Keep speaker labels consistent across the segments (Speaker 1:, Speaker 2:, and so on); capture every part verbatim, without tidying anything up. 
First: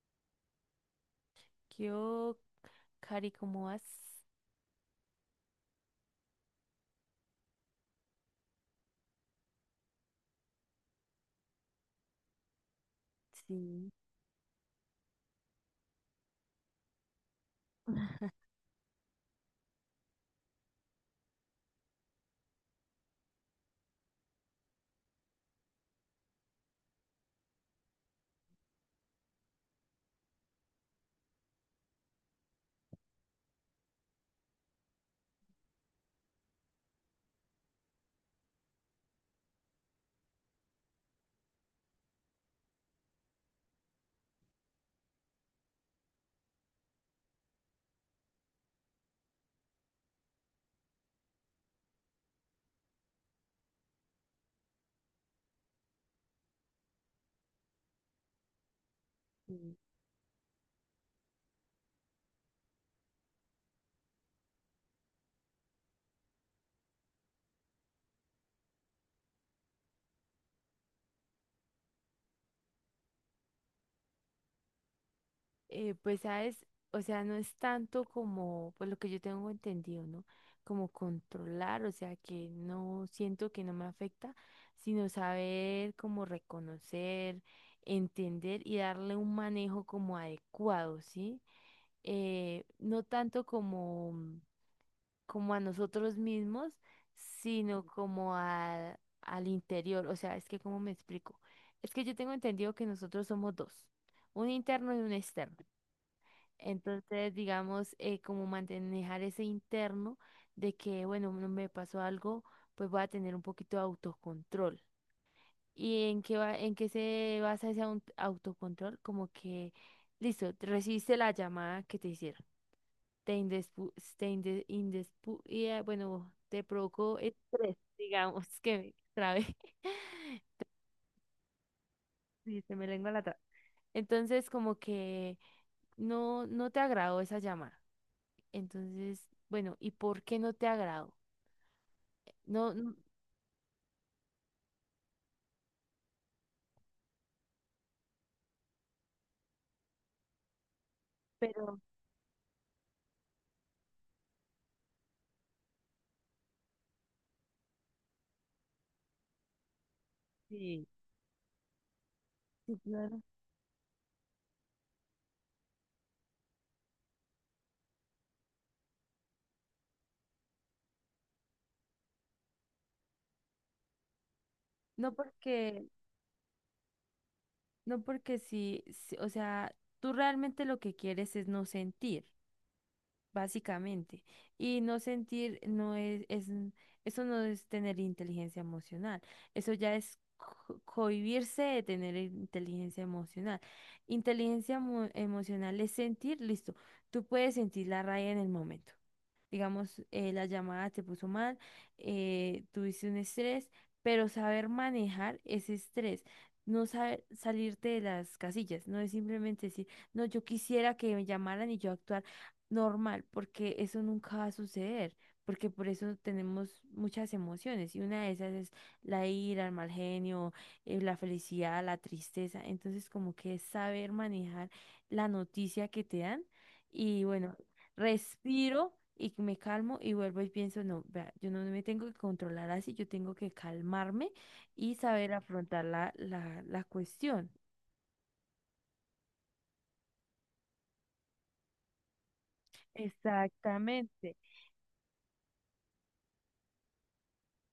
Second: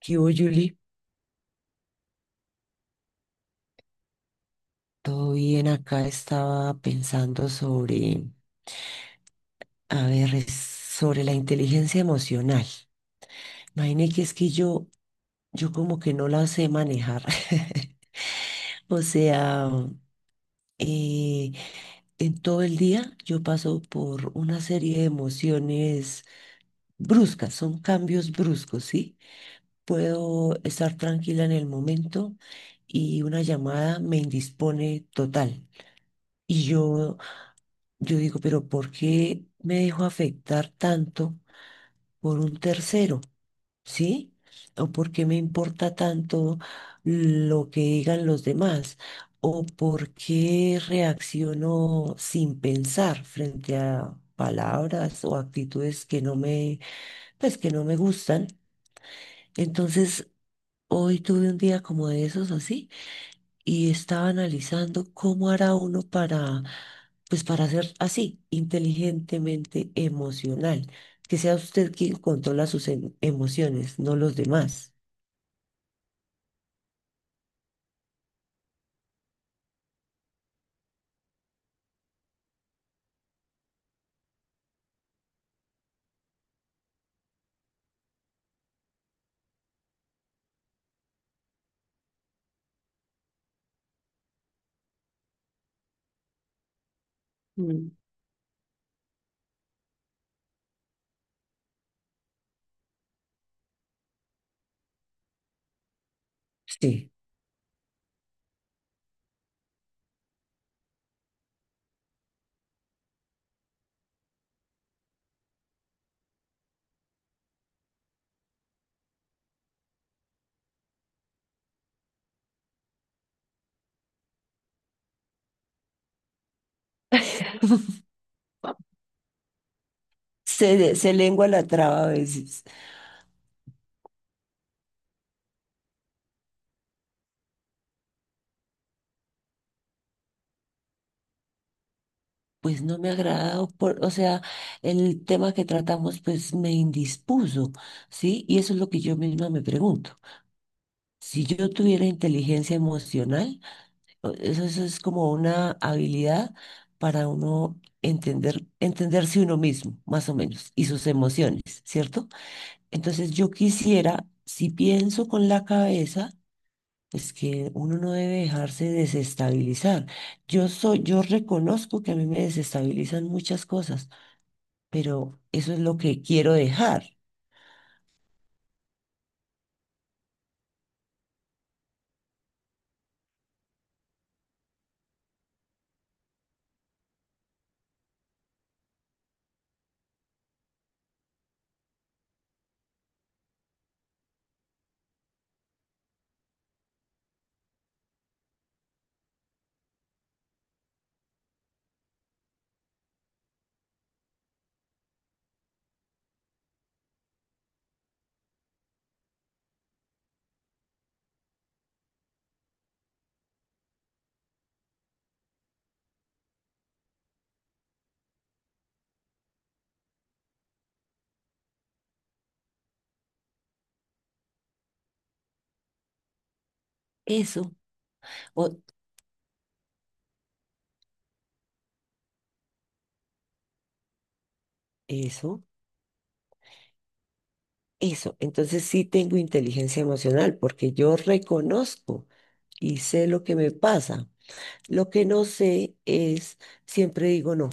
Speaker 1: ¿Qué hubo, Julie?
Speaker 2: Yo, Cari, ¿cómo vas?
Speaker 1: Todo bien, acá estaba pensando sobre, a ver, es sobre la inteligencia emocional.
Speaker 2: Sí,
Speaker 1: Imagine que es que yo, yo como que no la sé manejar. O sea, eh, en todo el día yo paso por una serie de emociones bruscas, son cambios bruscos, ¿sí? Puedo estar tranquila en el momento y una llamada me indispone total. Y yo Yo digo, pero ¿por qué me dejo afectar tanto por un tercero? ¿Sí? ¿O por qué me importa tanto lo que digan los demás? ¿O por qué reacciono sin pensar frente a palabras o actitudes que no me, pues que no me gustan?
Speaker 2: sí,
Speaker 1: Entonces, hoy tuve un día como de esos así y estaba analizando cómo hará uno para, pues para ser así, inteligentemente emocional, que sea usted quien controla sus em- emociones, no los demás.
Speaker 2: Eh, pues sabes, o sea, no es tanto como, pues lo que yo tengo entendido, ¿no? Como controlar, o sea, que no siento que no me afecta, sino saber como reconocer, entender y darle un manejo como adecuado, ¿sí? Eh, no tanto como como a nosotros mismos, sino
Speaker 1: Mm.
Speaker 2: como a- al interior. O sea, es que, ¿cómo me explico? Es que yo tengo entendido que nosotros somos dos, un interno y un externo.
Speaker 1: Sí.
Speaker 2: Entonces, digamos, eh, como manejar ese interno de que, bueno, no me pasó algo, pues voy a tener un poquito de autocontrol. ¿Y en qué va, en qué se basa ese aut- autocontrol? Como que, listo, recibiste la llamada que te hicieron te indespu- te inde- indespu- y, eh, bueno, te provocó estrés, digamos que me trabé.
Speaker 1: Se, de- se lengua la traba a
Speaker 2: Sí,
Speaker 1: veces.
Speaker 2: se me lengua la traba. Entonces, como que no, no te agradó esa llamada. Entonces, bueno, ¿y por qué no te agradó? No,
Speaker 1: Pues
Speaker 2: no,
Speaker 1: no me agradado por, o sea, el tema que tratamos pues me indispuso, ¿sí? Y eso es lo que yo misma me pregunto. Si yo
Speaker 2: pero
Speaker 1: tuviera inteligencia emocional, Eso, eso es como una habilidad para uno entender, entenderse uno mismo, más o menos,
Speaker 2: sí,
Speaker 1: y sus emociones, ¿cierto?
Speaker 2: sí, claro.
Speaker 1: Entonces yo quisiera, si pienso con la cabeza, es que uno no debe dejarse desestabilizar. Yo soy, yo reconozco que a mí me desestabilizan muchas cosas,
Speaker 2: No
Speaker 1: pero eso es
Speaker 2: porque,
Speaker 1: lo que quiero dejar.
Speaker 2: no porque sí, sí, o sea, tú realmente lo que quieres es no sentir. Básicamente. Y no sentir no es, es, eso no es tener inteligencia emocional. Eso ya es co- cohibirse de tener inteligencia emocional. Inteligencia emo- emocional es sentir, listo. Tú puedes sentir la raya en el momento digamos, eh, la llamada te puso mal, eh, tuviste un estrés, pero saber manejar ese estrés, no saber salirte de las casillas, no es simplemente decir, no, yo quisiera que me llamaran y yo actuar normal, porque eso nunca va a suceder. Porque por eso tenemos muchas emociones y una de esas es la ira, el mal genio, eh, la felicidad, la tristeza. Entonces como que es saber manejar la noticia que te dan y bueno,
Speaker 1: Eso, o
Speaker 2: respiro y me calmo y vuelvo y pienso, no, vea, yo no me tengo que controlar así, yo tengo que calmarme y saber
Speaker 1: eso,
Speaker 2: afrontar la, la, la cuestión.
Speaker 1: eso. Entonces sí tengo inteligencia emocional porque yo reconozco y sé lo que me pasa.
Speaker 2: Exactamente.
Speaker 1: Lo que no sé es, siempre digo no.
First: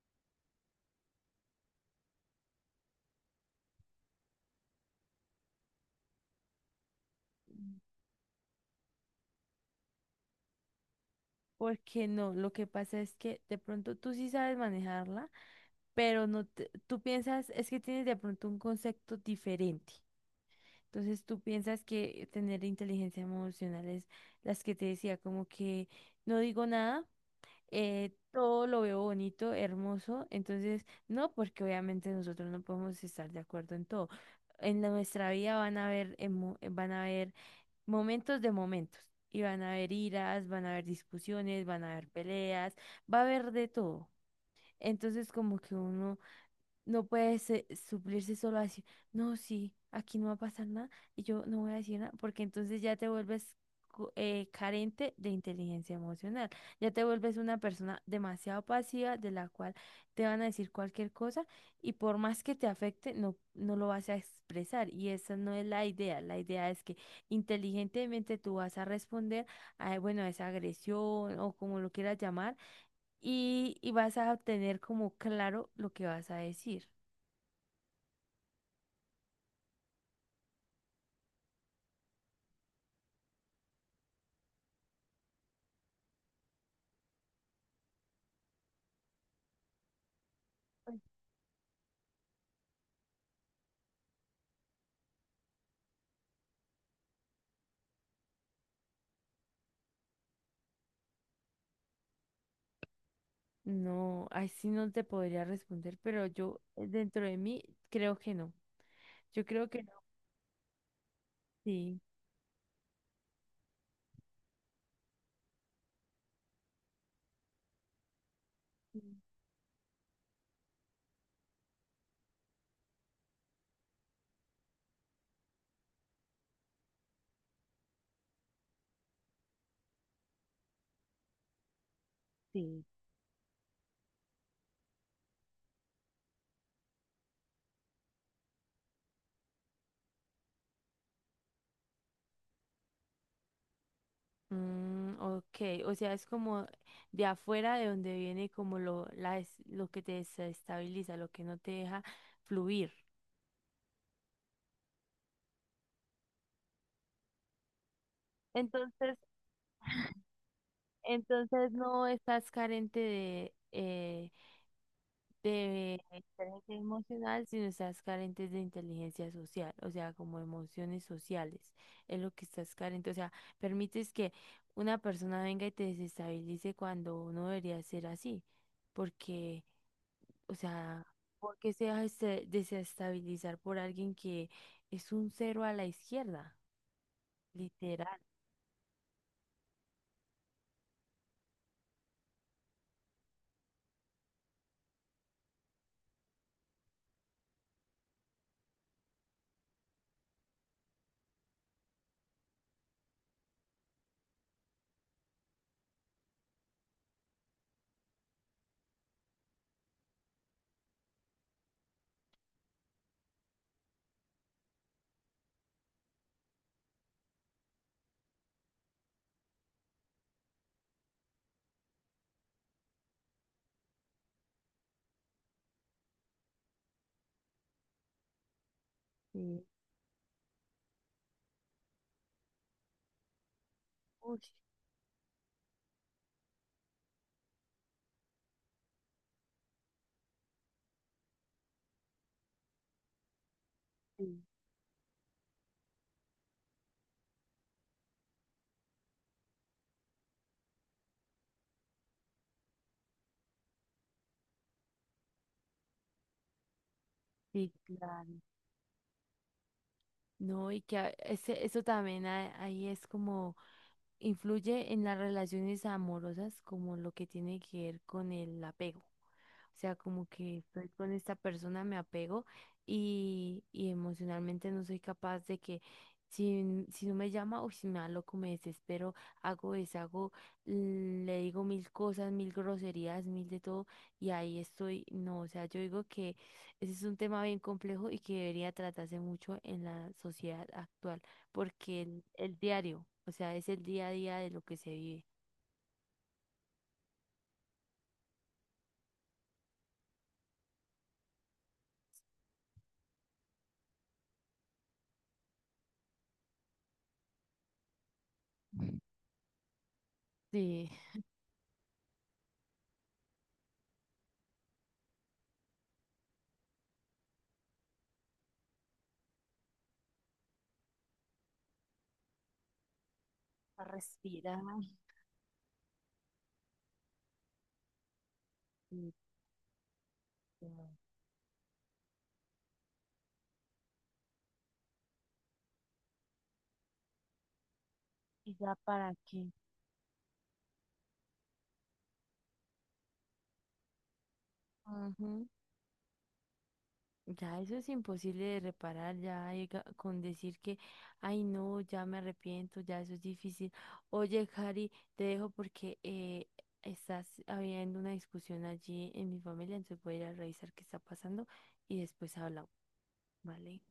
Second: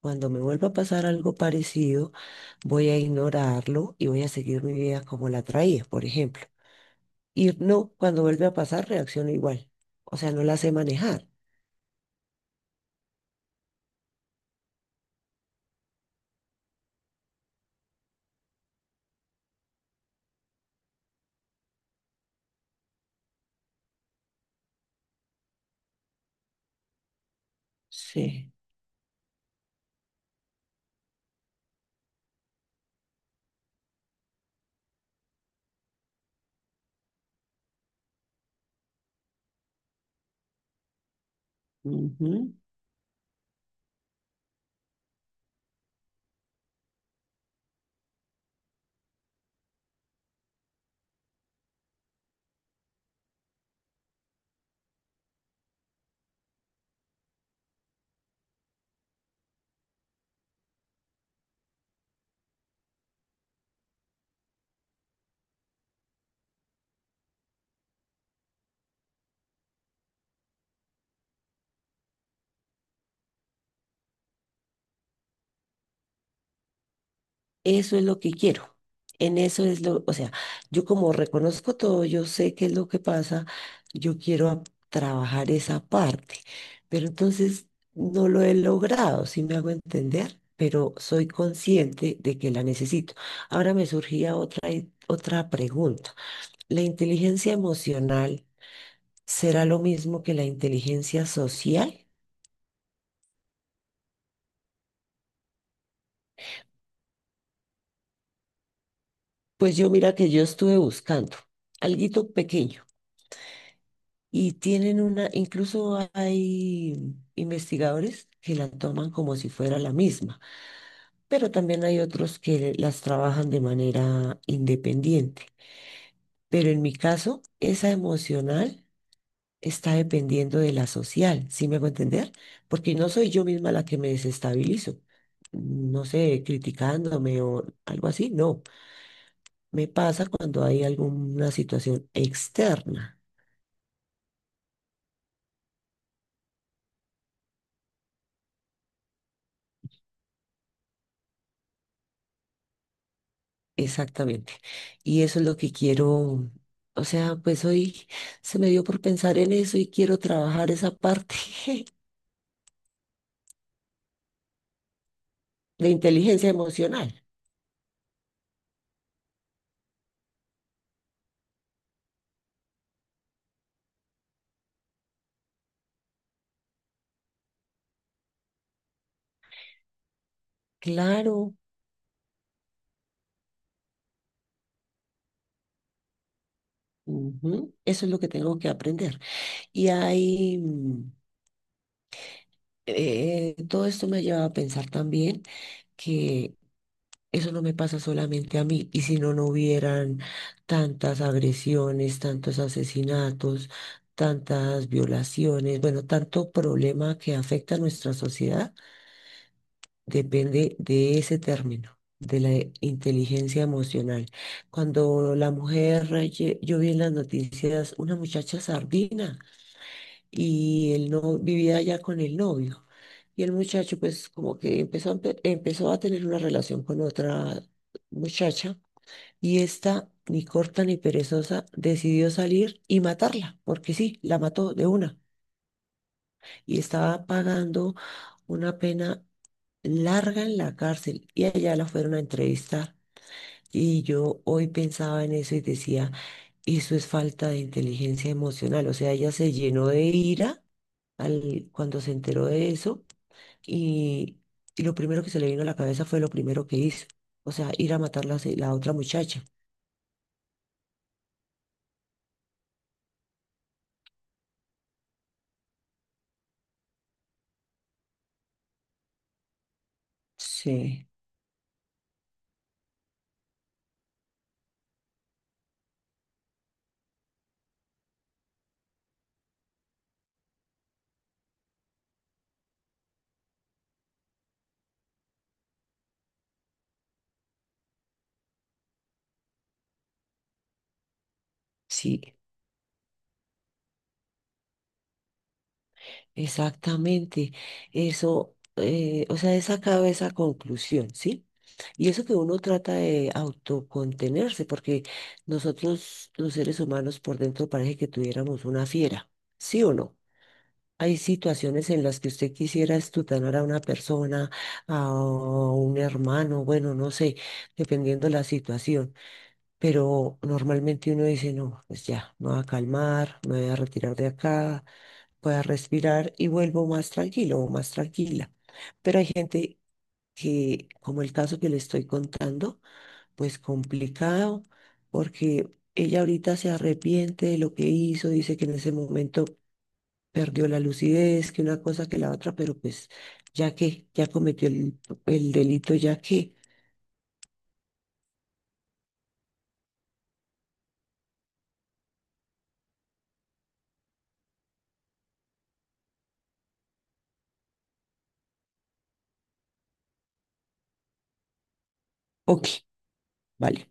Speaker 1: Cuando me vuelva a pasar algo parecido, voy a ignorarlo y voy a seguir mi vida como la traía, por ejemplo. Y no, cuando vuelve a pasar, reacciono igual. O sea, no la sé manejar.
Speaker 2: Porque no, lo que pasa es que de pronto tú sí sabes manejarla, pero no te- tú piensas, es que tienes de pronto un concepto diferente. Entonces tú piensas que tener inteligencia emocional es las que te decía, como que no digo nada eh,
Speaker 1: Sí.
Speaker 2: todo lo veo bonito, hermoso. Entonces, no, porque obviamente nosotros no podemos estar de acuerdo en todo. En la- nuestra vida van a haber, emo- van a haber momentos de momentos. Y van a haber iras, van a haber discusiones, van a haber
Speaker 1: Ujú.
Speaker 2: peleas, va a haber de todo. Entonces, como que uno no puede se- suplirse solo así. No, sí, aquí no va a pasar nada y yo no voy a decir nada, porque entonces ya te vuelves co- eh, carente de inteligencia emocional. Ya te vuelves una persona demasiado pasiva de la cual te van a decir cualquier cosa y por más que te afecte, no, no lo vas a expresar. Y esa no es la idea. La idea es que inteligentemente tú vas a responder a, bueno, a esa agresión o como lo quieras llamar y, y vas a tener como claro lo que vas a decir.
Speaker 1: Eso es lo que quiero. En eso es lo, o sea, yo como reconozco todo, yo sé qué es lo que pasa, yo quiero a- trabajar esa parte, pero entonces no lo he logrado, si me hago entender, pero soy consciente de que la necesito. Ahora me surgía otra, i- otra pregunta. ¿La inteligencia emocional será lo mismo que la inteligencia social?
Speaker 2: No, así no te podría responder, pero yo eh, dentro de mí creo que no. Yo creo
Speaker 1: Pues
Speaker 2: que
Speaker 1: yo
Speaker 2: no.
Speaker 1: mira que yo estuve buscando
Speaker 2: Sí.
Speaker 1: alguito pequeño. Y tienen una, incluso hay investigadores que la toman
Speaker 2: Mm,
Speaker 1: como si fuera la misma, pero también hay otros que las trabajan de manera independiente. Pero en mi caso, esa emocional está dependiendo de la social, ¿sí me hago entender?
Speaker 2: sí.
Speaker 1: Porque no soy yo misma la que me desestabilizo, no sé, criticándome o algo así, no. Me pasa cuando hay alguna situación externa.
Speaker 2: Mm, ok, o sea, es como de afuera de donde viene como lo, la, des- lo que te desestabiliza, lo que no te deja fluir.
Speaker 1: Exactamente. Y eso es lo que quiero, o sea, pues hoy se me dio por
Speaker 2: Entonces,
Speaker 1: pensar en eso y quiero trabajar esa parte.
Speaker 2: entonces no estás carente de,
Speaker 1: De
Speaker 2: de
Speaker 1: inteligencia
Speaker 2: inteligencia
Speaker 1: emocional.
Speaker 2: emocional, sino estás carentes de inteligencia social, o sea, como emociones sociales, es lo que estás carente, o sea, permites que una persona venga y te desestabilice cuando no debería ser así, porque, o sea,
Speaker 1: Claro,
Speaker 2: porque se deja este- desestabilizar por alguien que es un cero a la izquierda,
Speaker 1: ujú, eso es
Speaker 2: literal.
Speaker 1: lo que tengo que aprender. Y hay, mm, eh, todo esto me lleva a pensar también que eso no me pasa solamente a mí. Y si no, no hubieran tantas agresiones, tantos asesinatos, tantas violaciones, bueno, tanto problema que afecta a nuestra sociedad, depende de ese término, de la e- inteligencia emocional. Cuando la mujer, lle- yo vi en las noticias una muchacha sardina y él no vivía allá con el novio. Y el muchacho, pues, como que empezó, a empe- empezó a tener una relación con otra muchacha y
Speaker 2: Sí.
Speaker 1: esta, ni corta ni perezosa, decidió salir y matarla, porque sí,
Speaker 2: Uy,
Speaker 1: la mató de una. Y estaba pagando una pena larga en la cárcel y allá la fueron a entrevistar. Y
Speaker 2: sí,
Speaker 1: yo hoy pensaba en eso y decía, eso es falta de inteligencia emocional. O sea, ella se llenó de ira al, cuando se enteró de eso y, y lo primero que se le vino a la cabeza fue lo primero que hizo. O
Speaker 2: sí,
Speaker 1: sea, ir a matar la,
Speaker 2: claro.
Speaker 1: la otra muchacha.
Speaker 2: No, y que a- ese, eso también a- ahí es como influye en las relaciones amorosas como lo que tiene que ver con el apego. O sea, como que estoy
Speaker 1: Sí,
Speaker 2: con esta persona, me apego y, y emocionalmente no soy capaz de que si, si no me llama o si me da loco, me desespero, hago, deshago, mm, le digo mil cosas, mil groserías, mil de todo y ahí estoy. No, o sea, yo digo que ese es un tema bien complejo y que debería tratarse mucho en la sociedad actual porque el,
Speaker 1: sí.
Speaker 2: el diario, o sea, es el día a día de lo que se vive.
Speaker 1: Exactamente, eso, eh, o sea, he sacado esa conclusión, ¿sí? Y eso que uno trata de autocontenerse, porque nosotros los seres humanos por dentro parece que tuviéramos una fiera, ¿sí o no?
Speaker 2: Sí,
Speaker 1: Hay situaciones en las que usted quisiera estutanar a una persona, a un hermano, bueno, no sé, dependiendo la situación, pero normalmente uno dice, no, pues ya, me voy a calmar, me voy a
Speaker 2: a
Speaker 1: retirar de
Speaker 2: respirar
Speaker 1: acá, voy a respirar y vuelvo más tranquilo o más tranquila.
Speaker 2: y,
Speaker 1: Pero hay gente
Speaker 2: ya
Speaker 1: que, como el caso que le estoy contando, pues complicado, porque ella ahorita se arrepiente de lo que hizo,
Speaker 2: y
Speaker 1: dice que
Speaker 2: ya
Speaker 1: en ese
Speaker 2: para
Speaker 1: momento
Speaker 2: qué.
Speaker 1: perdió la lucidez, que una cosa que la otra, pero pues ya que ya cometió el,
Speaker 2: Ujú.
Speaker 1: el delito, ya que,
Speaker 2: Ya eso es imposible de reparar, ya llega- con decir que, ay no, ya me arrepiento, ya eso es difícil. Oye, Cari, te dejo porque eh, estás habiendo una discusión allí en mi familia, entonces voy a ir a revisar qué está pasando y después
Speaker 1: ok,
Speaker 2: hablamos, ¿vale?
Speaker 1: vale.